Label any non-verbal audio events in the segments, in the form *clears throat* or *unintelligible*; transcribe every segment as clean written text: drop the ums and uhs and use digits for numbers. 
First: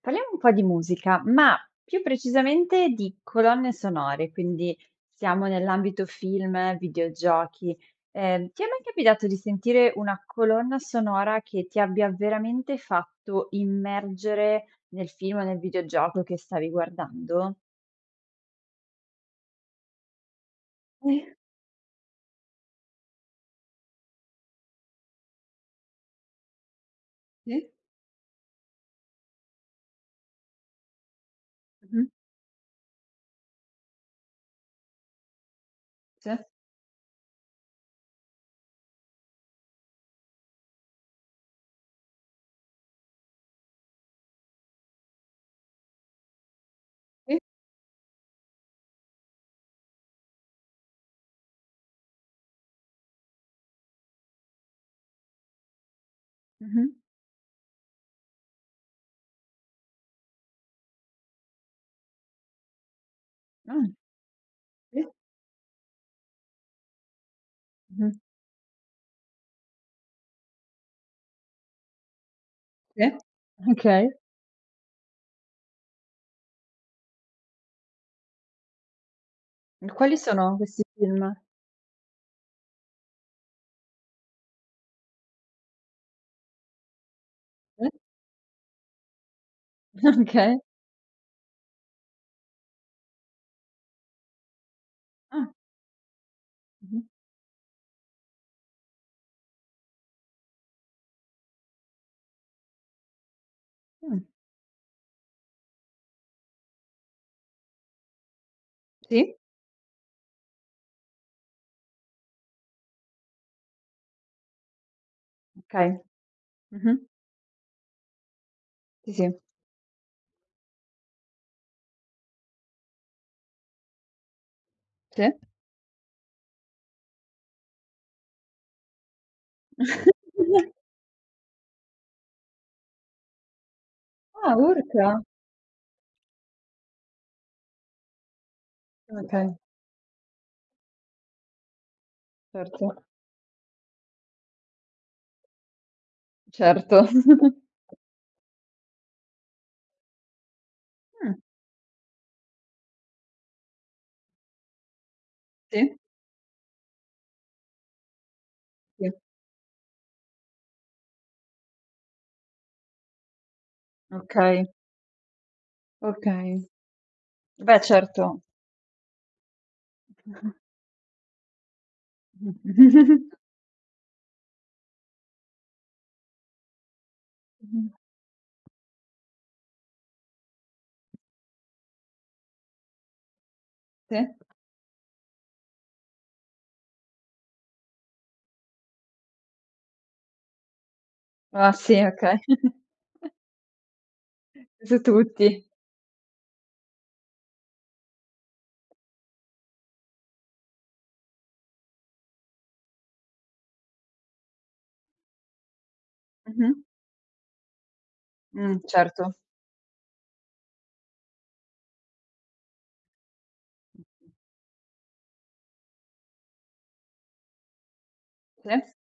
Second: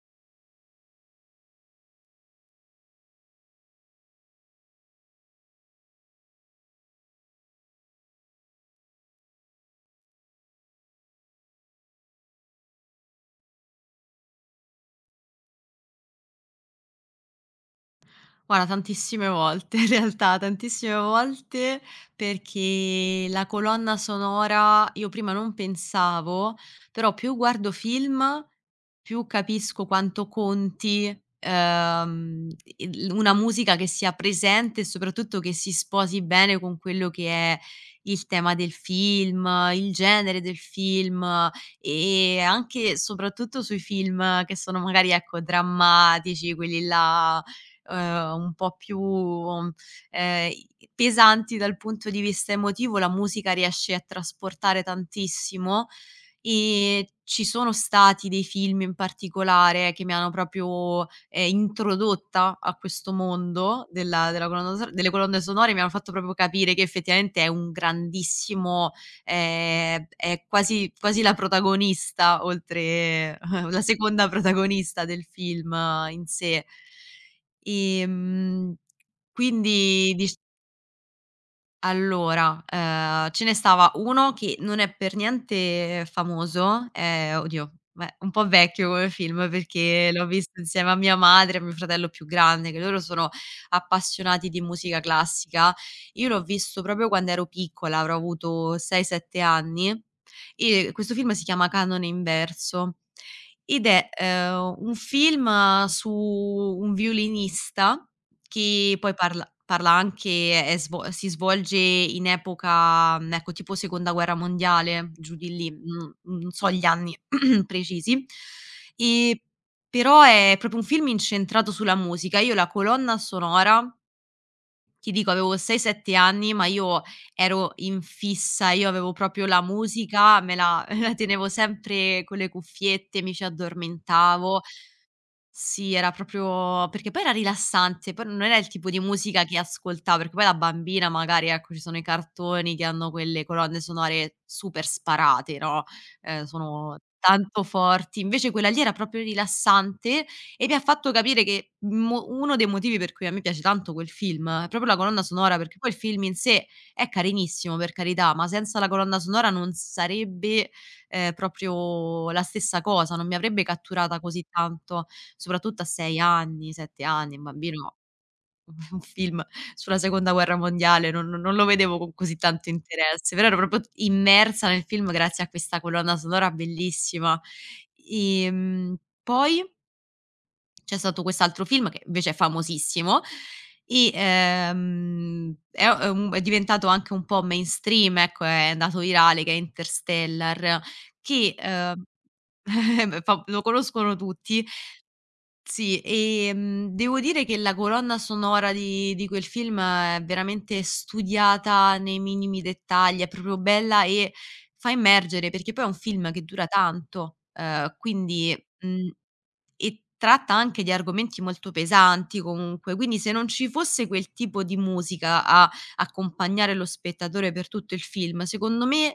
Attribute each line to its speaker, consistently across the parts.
Speaker 1: Parliamo un po' di musica, ma più precisamente di colonne sonore, quindi siamo nell'ambito film, videogiochi. Ti è mai capitato di sentire una colonna sonora che ti abbia veramente fatto immergere nel film o nel videogioco che stavi guardando?
Speaker 2: Guarda, tantissime volte in realtà, tantissime
Speaker 1: Sì,
Speaker 2: volte, perché la colonna sonora, io prima non pensavo, però più
Speaker 1: sì.
Speaker 2: guardo film, più capisco quanto conti,
Speaker 1: Mh-mh.
Speaker 2: ehm, il una musica che sia presente e soprattutto che si sposi
Speaker 1: Sì.
Speaker 2: bene con quello che è il tema del film, il genere del film, e anche e soprattutto sui film che sono magari, ecco, drammatici, quelli
Speaker 1: Sì.
Speaker 2: là, un po' più, ehm, i pesanti dal punto di vista emotivo, la musica riesce a trasportare tantissimo.
Speaker 1: Mh-mh.
Speaker 2: Ci sono stati dei film in particolare che mi hanno proprio, introdotta a questo
Speaker 1: Ah.
Speaker 2: mondo della della colonna sonora
Speaker 1: Sì.
Speaker 2: delle colonne sonore, mi hanno fatto proprio capire che effettivamente è un
Speaker 1: Mh-mh.
Speaker 2: grandissimo, è quasi quasi la protagonista,
Speaker 1: Sì.
Speaker 2: oltre *laughs* la
Speaker 1: Okay.
Speaker 2: seconda protagonista del film, in sé. Ehm, quindi
Speaker 1: Quali
Speaker 2: dic
Speaker 1: sono questi film?
Speaker 2: allora, ce ne stava uno che non è per niente famoso, oddio,
Speaker 1: Mh.
Speaker 2: beh, un po' vecchio come film, perché
Speaker 1: *laughs*
Speaker 2: l'ho
Speaker 1: Okay.
Speaker 2: visto insieme a mia madre e a mio fratello più grande, che loro sono appassionati di musica
Speaker 1: Ah.
Speaker 2: classica. Io l'ho visto
Speaker 1: Mh-mh.
Speaker 2: proprio quando ero piccola, avrò avuto 6, 7 anni, e questo film si chiama Canone inverso, ed è,
Speaker 1: Mh.
Speaker 2: un film su un violinista che poi
Speaker 1: Sì.
Speaker 2: parla anche, è svo si svolge in epoca, ecco, tipo seconda guerra mondiale, giù di lì,
Speaker 1: Okay.
Speaker 2: non so gli
Speaker 1: Mh-mh.
Speaker 2: anni *clears throat* precisi.
Speaker 1: Sì,
Speaker 2: Ehm,
Speaker 1: sì.
Speaker 2: Però è proprio un film incentrato sulla musica. Io la colonna sonora, ti dico,
Speaker 1: Sì.
Speaker 2: avevo 6, 7 anni, ma io ero in fissa, io avevo proprio la musica, me
Speaker 1: *laughs*
Speaker 2: la *laughs* me la tenevo sempre con le cuffiette, mi ci
Speaker 1: Ah,
Speaker 2: addormentavo.
Speaker 1: urca.
Speaker 2: Sì, era proprio perché poi era rilassante, poi non era il tipo di musica
Speaker 1: Okay,
Speaker 2: che ascoltavo, perché poi da bambina, magari, ecco, ci sono i cartoni che
Speaker 1: certo.
Speaker 2: hanno quelle colonne sonore super sparate, no, sono
Speaker 1: Certo. *laughs*
Speaker 2: tanto forti, invece quella lì era proprio rilassante, e mi ha fatto
Speaker 1: Mh,
Speaker 2: capire che mo uno dei motivi per cui a me piace tanto quel film è proprio la colonna sonora, perché poi
Speaker 1: sì,
Speaker 2: il film in sé è carinissimo, per carità, ma senza la
Speaker 1: sì.
Speaker 2: colonna sonora non sarebbe, proprio la stessa cosa, non mi avrebbe catturata così
Speaker 1: Okay,
Speaker 2: tanto, soprattutto a 6
Speaker 1: okay.
Speaker 2: anni, 7 anni, un
Speaker 1: Beh,
Speaker 2: bambino
Speaker 1: certo.
Speaker 2: *laughs* un film sulla seconda guerra
Speaker 1: *laughs*
Speaker 2: mondiale non lo vedevo con così tanto
Speaker 1: Mh-mh.
Speaker 2: interesse, però ero proprio immersa nel film grazie a questa colonna sonora bellissima. Ehm, Poi c'è stato quest'altro film che invece è famosissimo, e,
Speaker 1: Sì.
Speaker 2: è diventato anche un po' mainstream, ecco, è andato virale, che è Interstellar, che,
Speaker 1: Ah, sì, okay. *laughs*
Speaker 2: *laughs* fa lo conoscono tutti.
Speaker 1: Su tutti.
Speaker 2: Sì, devo dire che la colonna sonora di quel film è veramente studiata nei minimi dettagli, è proprio bella, e fa immergere, perché poi è un film che dura
Speaker 1: Mh-mh.
Speaker 2: tanto, quindi, mhmm
Speaker 1: Certo.
Speaker 2: e tratta anche di argomenti molto pesanti comunque, quindi se non ci fosse quel tipo di musica a accompagnare lo spettatore per tutto il film, secondo
Speaker 1: Sì.
Speaker 2: me,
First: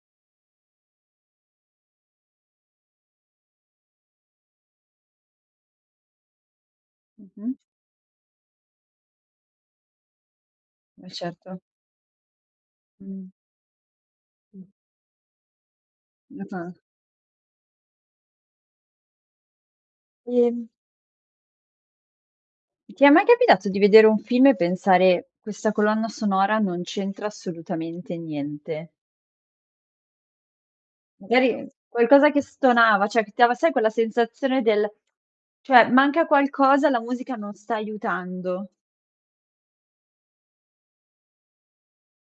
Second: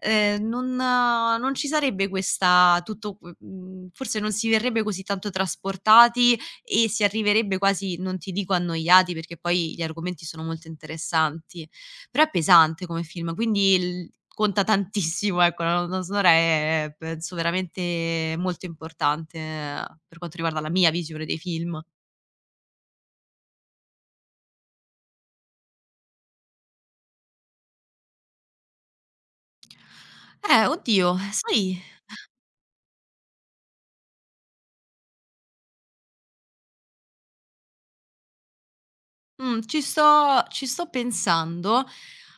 Speaker 2: non ci sarebbe questa, forse non si verrebbe così tanto trasportati, e si
Speaker 1: Mh-mh.
Speaker 2: arriverebbe quasi, non ti dico, annoiati, perché poi gli argomenti sono molto
Speaker 1: Certo.
Speaker 2: interessanti, però è pesante come
Speaker 1: Mh.
Speaker 2: film, quindi il
Speaker 1: Mh.
Speaker 2: conta tantissimo, ecco, la colonna
Speaker 1: *unintelligible*
Speaker 2: sonora
Speaker 1: Mh-mh.
Speaker 2: è, penso, veramente molto importante, per quanto riguarda
Speaker 1: Ehm
Speaker 2: la mia visione dei film.
Speaker 1: Ti è mai capitato di vedere un film e pensare: "Questa colonna sonora non c'entra assolutamente niente"?
Speaker 2: Oddio,
Speaker 1: Magari
Speaker 2: sai,
Speaker 1: qualcosa che stonava, cioè che ti dava sai quella sensazione del cioè manca qualcosa, la musica non sta aiutando.
Speaker 2: Ci sto pensando,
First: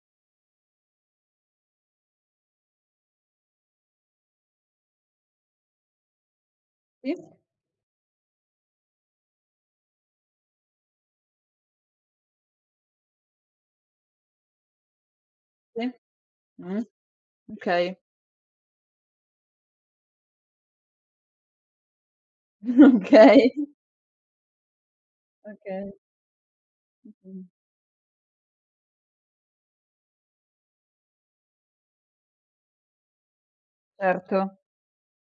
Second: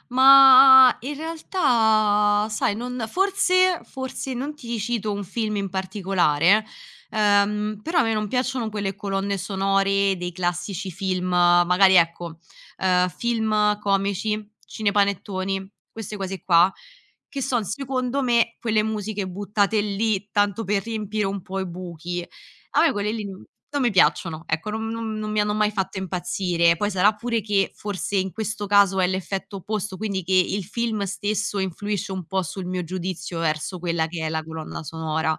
Speaker 2: ma in realtà, sai, non, forse non ti cito un film in particolare,
Speaker 1: Sì,
Speaker 2: però a me non piacciono quelle colonne sonore dei classici film, magari, ecco, film comici, cinepanettoni,
Speaker 1: sì.
Speaker 2: queste cose qua,
Speaker 1: Mh.
Speaker 2: che son
Speaker 1: Okay.
Speaker 2: secondo me quelle musiche buttate lì tanto per riempire un po' i buchi. A me
Speaker 1: *laughs*
Speaker 2: quelle lì non
Speaker 1: Okay.
Speaker 2: non mi piacciono, ecco, non mi hanno mai
Speaker 1: Okay.
Speaker 2: fatto impazzire. Poi sarà pure
Speaker 1: Mh-mh.
Speaker 2: che forse in questo caso è l'effetto opposto, quindi che il film stesso influisce un po' sul mio giudizio verso quella che è
Speaker 1: Certo.
Speaker 2: la colonna sonora,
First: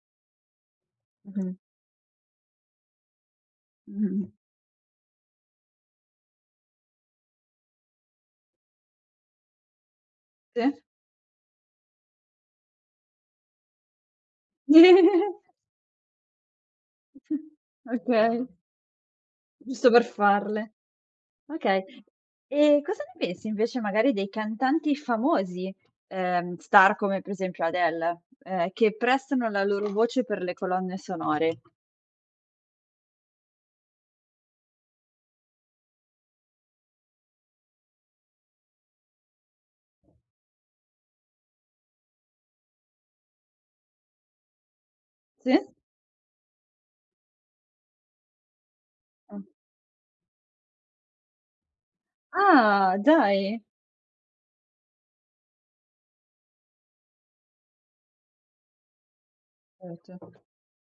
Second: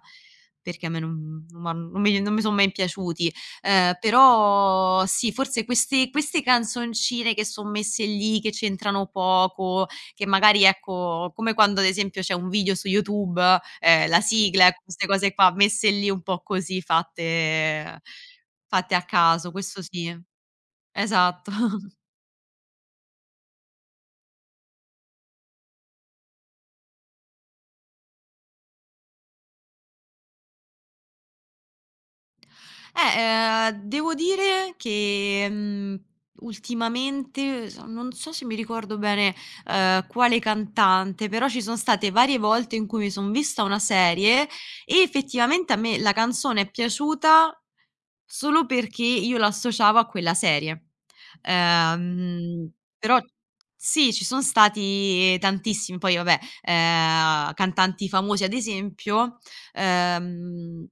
Speaker 2: perché a me non
Speaker 1: Mh-mh.
Speaker 2: non m'han non mi non mi son mai piaciuti.
Speaker 1: Mh-mh.
Speaker 2: Però sì, forse queste canzoncine che son messe lì, che c'entrano poco, che magari,
Speaker 1: Sì.
Speaker 2: ecco, come quando ad esempio c'è un video su YouTube, la sigla, ecco, queste cose qua messe lì un po' così,
Speaker 1: *laughs*
Speaker 2: fatte
Speaker 1: Okay.
Speaker 2: fatte a caso, questo
Speaker 1: Giusto per
Speaker 2: sì.
Speaker 1: farle.
Speaker 2: Esatto.
Speaker 1: Okay. E cosa ne pensi invece magari dei cantanti famosi, star come per esempio Adele, che prestano la loro voce per le colonne sonore?
Speaker 2: Devo dire che, ultimamente, s non so se mi ricordo bene, quale cantante, però ci son state varie volte in cui mi son vista una serie, e
Speaker 1: Sì?
Speaker 2: effettivamente a me la canzone è piaciuta solo perché io
Speaker 1: Mh.
Speaker 2: l'associavo a quella serie. Ehm,
Speaker 1: Ah,
Speaker 2: Però
Speaker 1: dai!
Speaker 2: sì, ci son stati tantissimi, poi vabbè, cantanti famosi, ad esempio,
Speaker 1: Certo.
Speaker 2: ehm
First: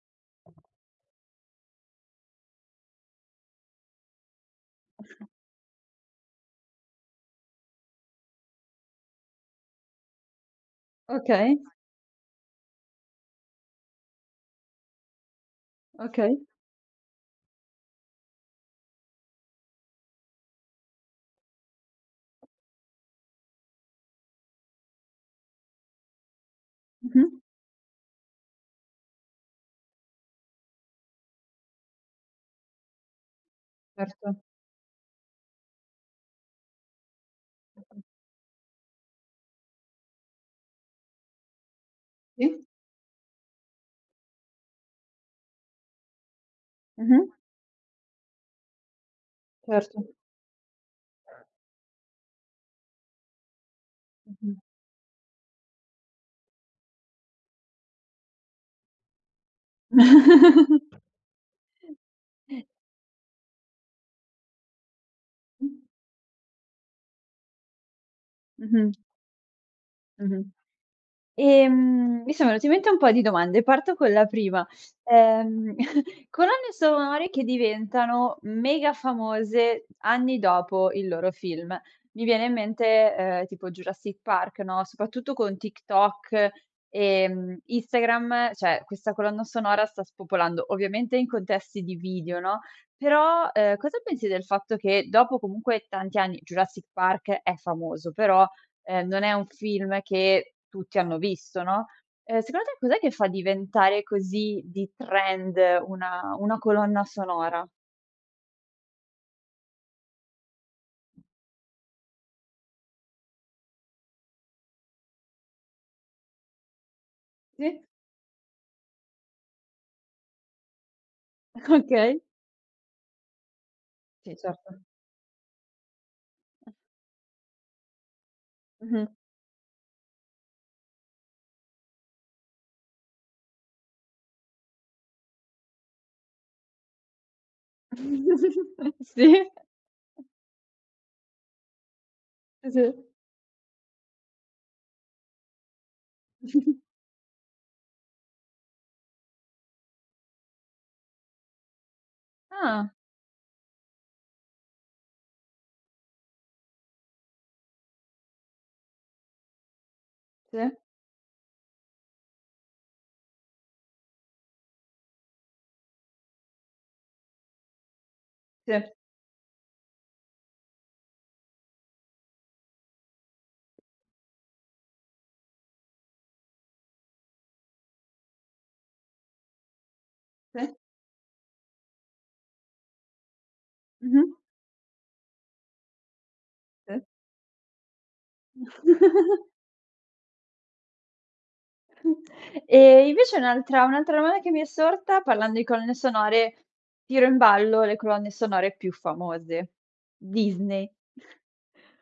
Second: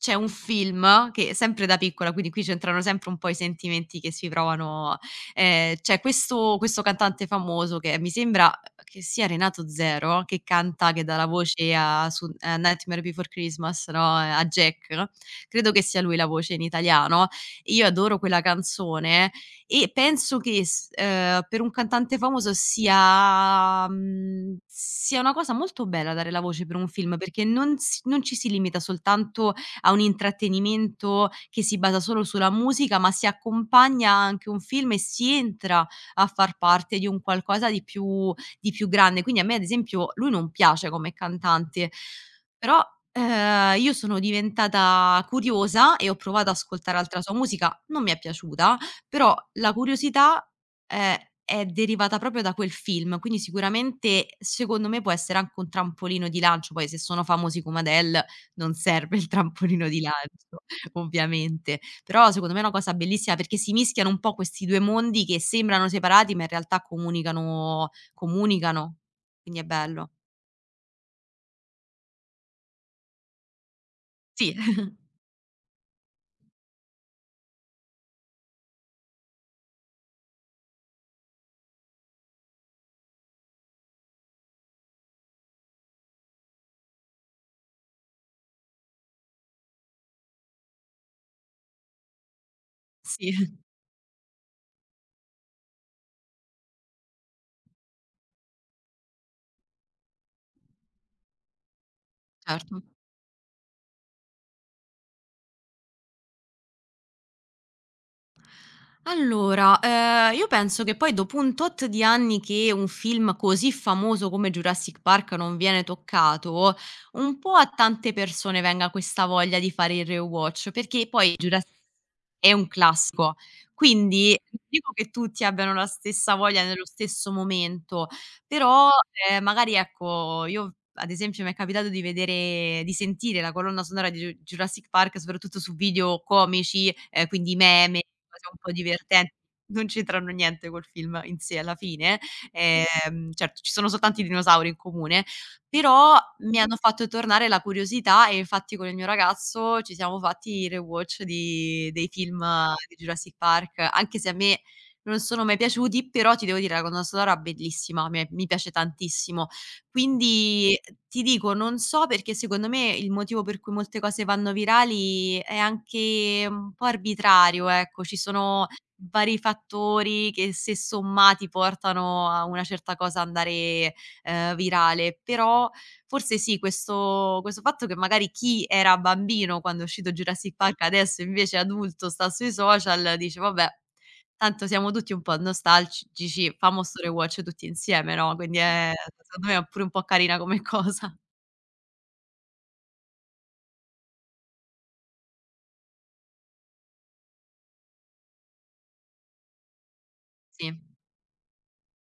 Speaker 2: c'è un film che sempre da piccola, quindi qui c'entrano sempre un po' i sentimenti che si provano, c'è questo cantante famoso che mi sembra che sia Renato Zero, che canta, che dà la
Speaker 1: Okay,
Speaker 2: voce a Nightmare Before Christmas, no, a Jack, credo che sia lui la
Speaker 1: okay.
Speaker 2: voce in italiano. Io adoro quella canzone, e penso che, s per un cantante famoso sia, sia una cosa molto bella dare la voce per un film,
Speaker 1: Mh-mh.
Speaker 2: perché non ci si limita soltanto a un intrattenimento che si basa solo sulla musica, ma si accompagna
Speaker 1: Certo.
Speaker 2: anche un film, e si entra a far parte di un qualcosa di più grande. Quindi a me, ad esempio, lui non piace come cantante,
Speaker 1: Sì.
Speaker 2: però, io sono diventata curiosa e ho provato ad ascoltare altra
Speaker 1: Mh-mh.
Speaker 2: sua musica, non mi è piaciuta, però la
Speaker 1: Certo.
Speaker 2: curiosità, ehm, è derivata proprio da quel film, quindi sicuramente,
Speaker 1: Mh-mh.
Speaker 2: secondo me, può essere anche un trampolino di lancio, poi se sono famosi come Adele, non serve il trampolino di lancio,
Speaker 1: *laughs*
Speaker 2: ovviamente. Però secondo me è una cosa bellissima perché si mischiano un po' questi 2 mondi che
Speaker 1: Mh.
Speaker 2: sembrano separati, ma in realtà comunicano,
Speaker 1: Mh-mh.
Speaker 2: comunicano, quindi è bello.
Speaker 1: Mh-mh. Mi sono venute in mente un po' di domande, parto con la
Speaker 2: Sì, *laughs*
Speaker 1: prima. Ehm, *laughs* colonne sonore che diventano mega famose anni dopo il loro film. Mi viene in mente, tipo Jurassic Park, no, soprattutto con TikTok, Instagram, cioè questa colonna sonora sta spopolando, ovviamente in contesti di video, no, però,
Speaker 2: sì,
Speaker 1: cosa pensi del fatto che dopo comunque tanti anni Jurassic Park è famoso, però non è un film che tutti hanno visto, no, secondo te
Speaker 2: certo.
Speaker 1: cos'è che fa diventare così di trend una colonna sonora?
Speaker 2: Allora, io penso che poi, dopo un tot di anni che un film così famoso come Jurassic Park non viene toccato, un po' a
Speaker 1: Sì.
Speaker 2: tante persone venga questa voglia di fare il rewatch, perché poi Jurass
Speaker 1: *laughs* Okay.
Speaker 2: è un classico.
Speaker 1: Sì,
Speaker 2: Quindi non
Speaker 1: certo.
Speaker 2: dico che tutti abbiano la stessa voglia nello stesso momento, però,
Speaker 1: Mh-mh.
Speaker 2: magari, ecco, io ad esempio mi è capitato di vedere, di sentire la colonna sonora di Ju Jurassic Park, soprattutto su video comici, quindi meme, cose un po'
Speaker 1: *laughs*
Speaker 2: divertenti,
Speaker 1: Sì.
Speaker 2: non c'entrano niente col film in sé alla fine.
Speaker 1: Sì, *laughs* sì.
Speaker 2: Certo, ci sono soltanto i dinosauri in comune, però mi hanno fatto tornare la curiosità, e infatti con il mio ragazzo ci siamo fatti il rewatch di dei film
Speaker 1: Ah.
Speaker 2: di Jurassic Park, anche se a me non sono mai piaciuti, però ti devo dire, la colonna sonora bellissima, a me mi piace tantissimo.
Speaker 1: Sì,
Speaker 2: Quindi, ti dico, non so, perché secondo me il motivo per cui molte cose vanno virali è anche un po' arbitrario, ecco. Ci sono
Speaker 1: sì,
Speaker 2: vari fattori che, se sommati, portano a una certa cosa andare, virale. Però forse sì, questo fatto che magari chi era bambino quando è uscito Jurassic
Speaker 1: sì.
Speaker 2: Park, adesso invece è adulto, sta sui social, dice: "Vabbè".
Speaker 1: Mh-mh.
Speaker 2: Tanto siamo tutti un po' nostalgici, famo
Speaker 1: Sì.
Speaker 2: sto rewatch tutti insieme, no, quindi è secondo me
Speaker 1: *laughs*
Speaker 2: è pure un po' carina come *laughs* cosa.
Speaker 1: E invece un'altra domanda che mi è sorta, parlando di colonne sonore, tiro in ballo le colonne sonore più famose.
Speaker 2: Sì.
Speaker 1: Disney.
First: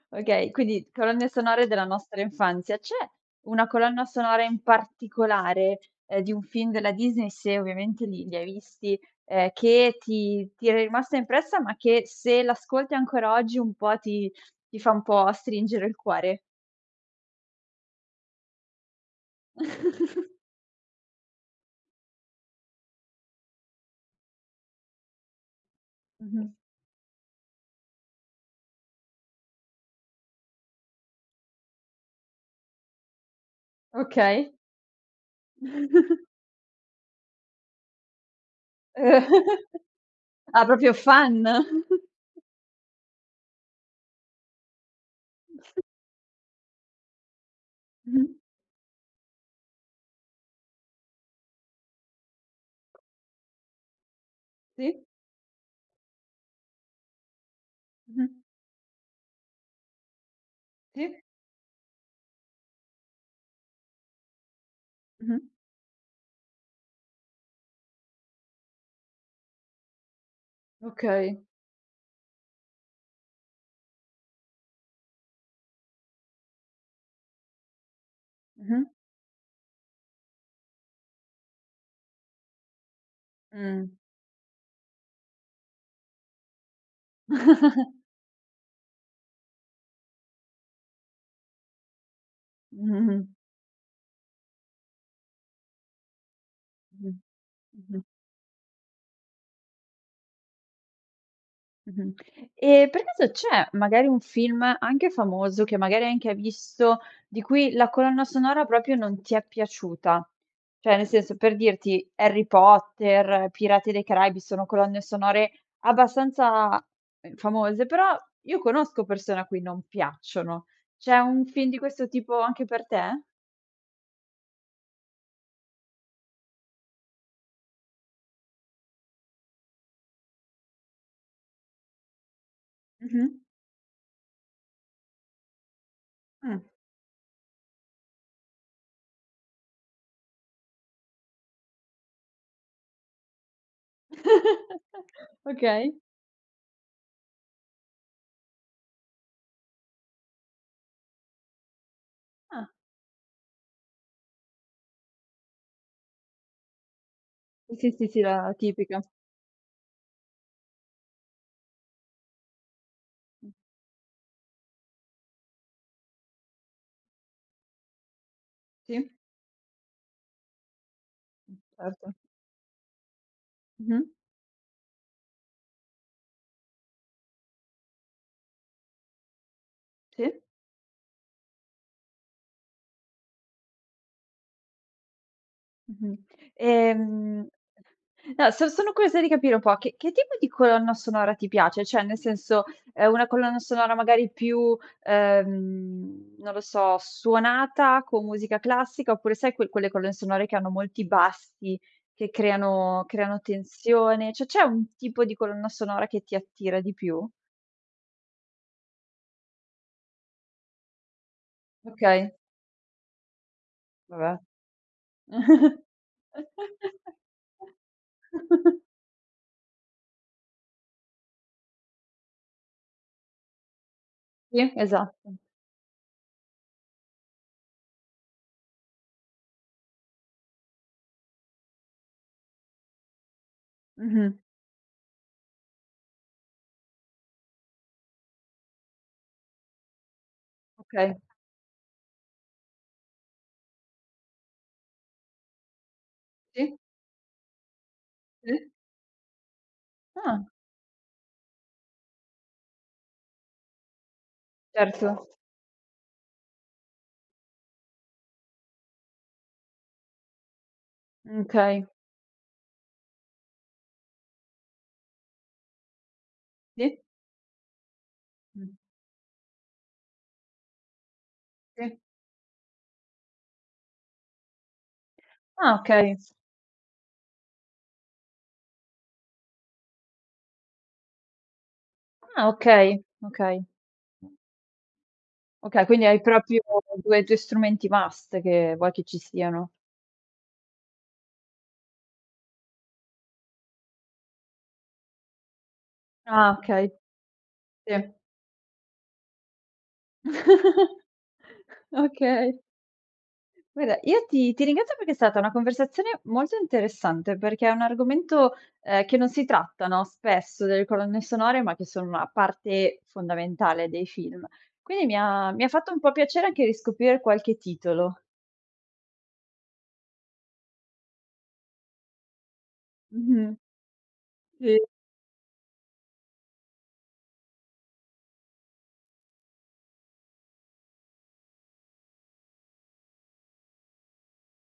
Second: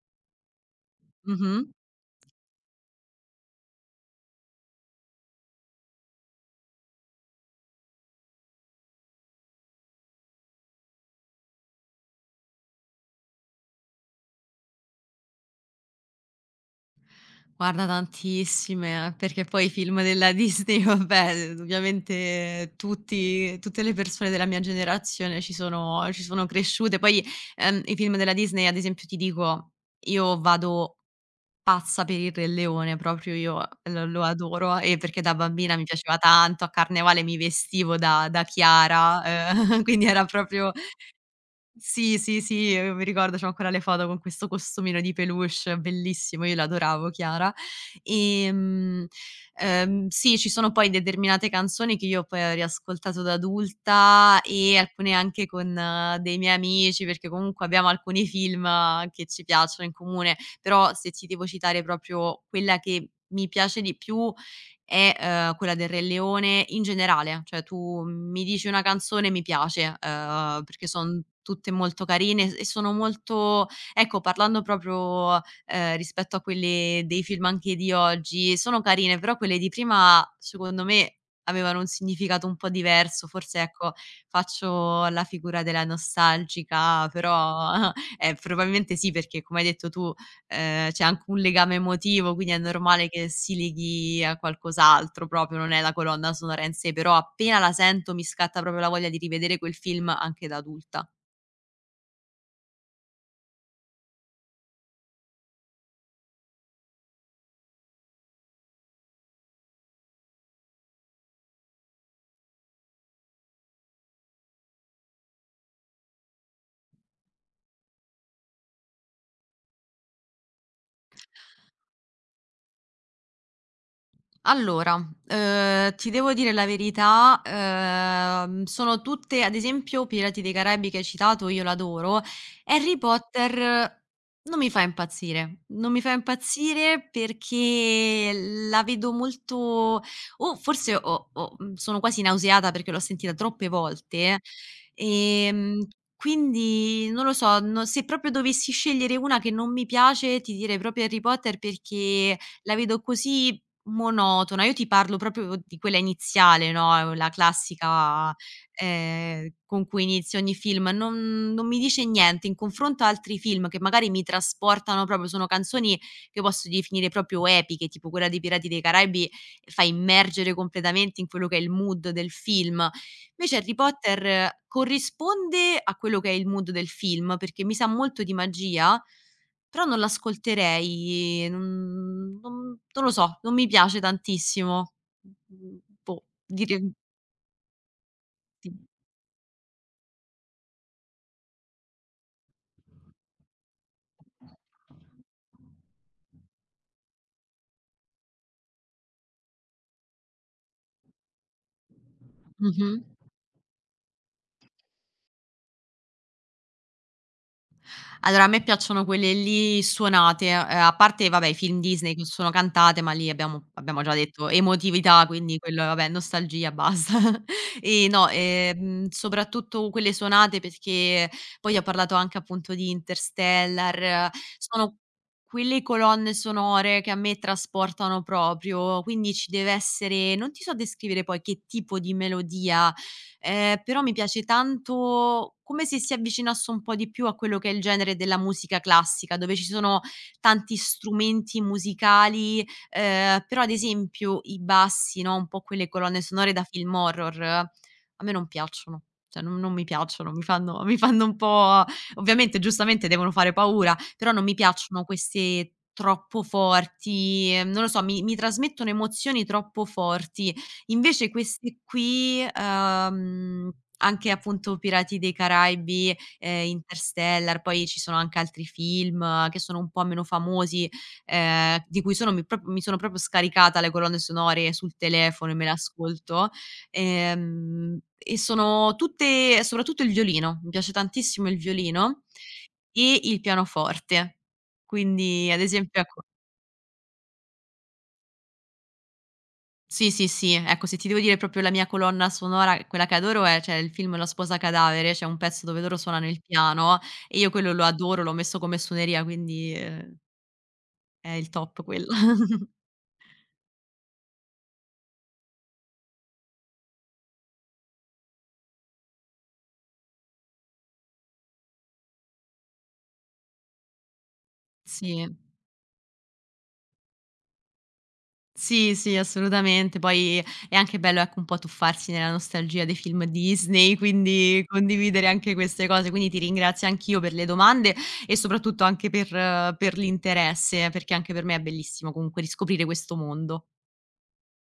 Speaker 1: Okay, quindi colonne
Speaker 2: Mh-mh.
Speaker 1: sonore della nostra infanzia. C'è una colonna sonora in particolare, di un film della Disney, se ovviamente li hai visti, che ti è rimasta impressa, ma che se l'ascolti ancora oggi un po' ti ti fa un po' stringere il cuore?
Speaker 2: Guarda, tantissime, perché poi i film
Speaker 1: *laughs*
Speaker 2: della *laughs* Disney, vabbè, ovviamente tutti tutte le persone della mia generazione ci sono
Speaker 1: Mh-mh.
Speaker 2: cresciute. Poi, i film della Disney, ad esempio, ti dico, io vado pazza per il Re Leone, proprio io lo
Speaker 1: Okay.
Speaker 2: adoro, e perché da bambina mi piaceva tanto, a carnevale mi vestivo da Chiara, *laughs*
Speaker 1: *laughs* Eh.
Speaker 2: quindi era
Speaker 1: Ah,
Speaker 2: proprio.
Speaker 1: proprio fan?
Speaker 2: Sì, sì, sì, mi ricordo c'ho ancora le foto con questo costumino di peluche bellissimo, io l'adoravo Chiara.
Speaker 1: Mh-mh.
Speaker 2: Ehm, sì, ci sono poi determinate canzoni che io poi ho riascoltato da adulta, e
Speaker 1: Sì.
Speaker 2: alcune anche con, dei miei amici, perché comunque abbiamo alcuni
Speaker 1: Mh-mh.
Speaker 2: film, che ci piacciono in comune, però se
Speaker 1: Sì.
Speaker 2: ti devo citare proprio quella che mi piace di più, è,
Speaker 1: Mh-mh.
Speaker 2: quella del Re Leone in generale, cioè tu mi dici una canzone e mi piace, perché son
Speaker 1: Okay.
Speaker 2: tutte molto carine e sono molto, ecco, parlando proprio, rispetto a quelle dei film anche di oggi, sono
Speaker 1: Mh-mh.
Speaker 2: carine, però quelle di prima secondo me avevano un significato un po' diverso, forse,
Speaker 1: Mh.
Speaker 2: ecco, faccio la figura della nostalgica, però *laughs*
Speaker 1: *laughs*
Speaker 2: probabilmente sì, perché come hai detto tu, c'è anche un legame emotivo, quindi è normale
Speaker 1: Mh-mh.
Speaker 2: che si leghi a qualcos'altro, proprio non è la colonna sonora in sé,
Speaker 1: Mh.
Speaker 2: però appena la
Speaker 1: Mh-mh.
Speaker 2: sento mi scatta proprio la voglia di rivedere quel film anche da adulta.
Speaker 1: Mh-mh. E per caso c'è magari un film anche famoso, che magari anche hai visto, di cui la colonna sonora proprio non ti è piaciuta? Cioè nel senso, per dirti, Harry Potter, Pirati dei Caraibi sono colonne sonore abbastanza, famose, però io conosco persone a cui non piacciono. C'è un film di questo tipo anche per te?
Speaker 2: Allora, ti devo dire la verità, sono tutte, ad esempio Pirati dei Caraibi che hai citato, io l'adoro. Harry
Speaker 1: Mh-mh.
Speaker 2: Potter, non mi fa impazzire, non mi fa
Speaker 1: Ah.
Speaker 2: impazzire perché la vedo molto, o forse sono quasi nauseata perché l'ho sentita troppe volte,
Speaker 1: *laughs*
Speaker 2: ehm,
Speaker 1: Okay.
Speaker 2: quindi non lo so. No, se proprio dovessi scegliere una che non mi piace, ti direi proprio Harry Potter, perché
Speaker 1: Ah.
Speaker 2: la vedo così monotona. Io ti parlo proprio di quella iniziale, no, la
Speaker 1: Sì, sì, sì,
Speaker 2: classica,
Speaker 1: la tipica.
Speaker 2: con cui inizia ogni film. Non mi dice niente in confronto a altri
Speaker 1: Mh.
Speaker 2: film che magari mi trasportano proprio, sono canzoni che posso definire proprio epiche, tipo quella dei Pirati dei
Speaker 1: Sì,
Speaker 2: Caraibi, fa immergere completamente in quello che è il mood
Speaker 1: certo.
Speaker 2: del film. Invece Harry
Speaker 1: Mh-mh.
Speaker 2: Potter, corrisponde a quello che è il mood del film, perché mi sa molto di magia, però non
Speaker 1: Sì?
Speaker 2: l'ascolterei, non lo so, non mi piace tantissimo.
Speaker 1: Mh-mh.
Speaker 2: Boh, dire
Speaker 1: Ehm, no, so sono curiosa di capire un po' che tipo di colonna sonora ti piace? Cioè, nel senso, una colonna sonora magari più, non lo so, suonata con musica classica, oppure sai que quelle colonne sonore che hanno molti bassi, che
Speaker 2: Mh-mh.
Speaker 1: creano tensione? Cioè, c'è un tipo di colonna sonora che ti attira di più?
Speaker 2: Allora, a me piacciono quelle lì suonate, a parte, vabbè, i film Disney che
Speaker 1: Okay,
Speaker 2: sono cantate, ma lì abbiamo già
Speaker 1: vabbè.
Speaker 2: detto, emotività, quindi
Speaker 1: *laughs*
Speaker 2: quello, vabbè, nostalgia basta. *laughs* E no, soprattutto quelle suonate, perché poi ho parlato anche appunto di Interstellar,
Speaker 1: Sì,
Speaker 2: sono
Speaker 1: esatto.
Speaker 2: quelle colonne sonore che a me trasportano proprio, quindi ci deve essere, non ti so descrivere poi che tipo di melodia, però mi
Speaker 1: Mh-mh.
Speaker 2: piace tanto, come se si avvicinasse un po' di più a quello che è il genere della musica classica, dove ci sono tanti
Speaker 1: Okay.
Speaker 2: strumenti musicali, però ad esempio i bassi, no, un po' quelle colonne sonore da
Speaker 1: Sì,
Speaker 2: film horror, a me non
Speaker 1: sì.
Speaker 2: piacciono, cioè non mi piacciono, mi
Speaker 1: Ah,
Speaker 2: fanno mi fanno un po', ovviamente giustamente devono fare paura, però non mi piacciono
Speaker 1: certo.
Speaker 2: queste troppo forti, non lo so, mi trasmettono emozioni troppo forti. Invece questi
Speaker 1: Okay.
Speaker 2: qui, anche appunto Pirati dei Caraibi,
Speaker 1: Sì?
Speaker 2: Interstellar, poi ci sono anche altri
Speaker 1: Mh,
Speaker 2: film, che sono un po' meno famosi,
Speaker 1: sì.
Speaker 2: di cui sono proprio scaricata le colonne sonore sul telefono, e me le
Speaker 1: Ah, okay.
Speaker 2: ascolto, e sono tutte soprattutto il violino, mi piace tantissimo il violino
Speaker 1: Ah, okay,
Speaker 2: e il
Speaker 1: okay.
Speaker 2: pianoforte. Quindi ad
Speaker 1: Okay,
Speaker 2: esempio,
Speaker 1: quindi hai
Speaker 2: ecco.
Speaker 1: proprio 2 strumenti vast che vuoi che ci siano.
Speaker 2: Sì, sì, sì. Ecco, se ti devo dire proprio la mia colonna sonora, quella che adoro, è, cioè, il film La sposa cadavere, c'è un pezzo dove loro suonano il
Speaker 1: Ah, okay,
Speaker 2: piano, e io quello lo
Speaker 1: sì.
Speaker 2: adoro, l'ho messo come suoneria, quindi,
Speaker 1: *laughs*
Speaker 2: è il top quello.
Speaker 1: Okay.
Speaker 2: *laughs*
Speaker 1: Guarda, io ti ringrazio perché è stata una conversazione molto interessante, perché è un argomento, che non si trattano spesso delle colonne sonore, ma che sono una parte fondamentale dei film. Quindi mi
Speaker 2: Sì,
Speaker 1: ha mi ha fatto un po' piacere anche riscoprire qualche titolo.
Speaker 2: sì, sì, assolutamente. Poi è anche bello, ecco, un po' tuffarsi nella nostalgia dei film
Speaker 1: Mh-mh.
Speaker 2: Disney, quindi
Speaker 1: Sì.
Speaker 2: condividere anche queste cose. Quindi ti ringrazio anch'io per le domande, e soprattutto anche per l'interesse, perché anche per me è bellissimo comunque riscoprire questo mondo.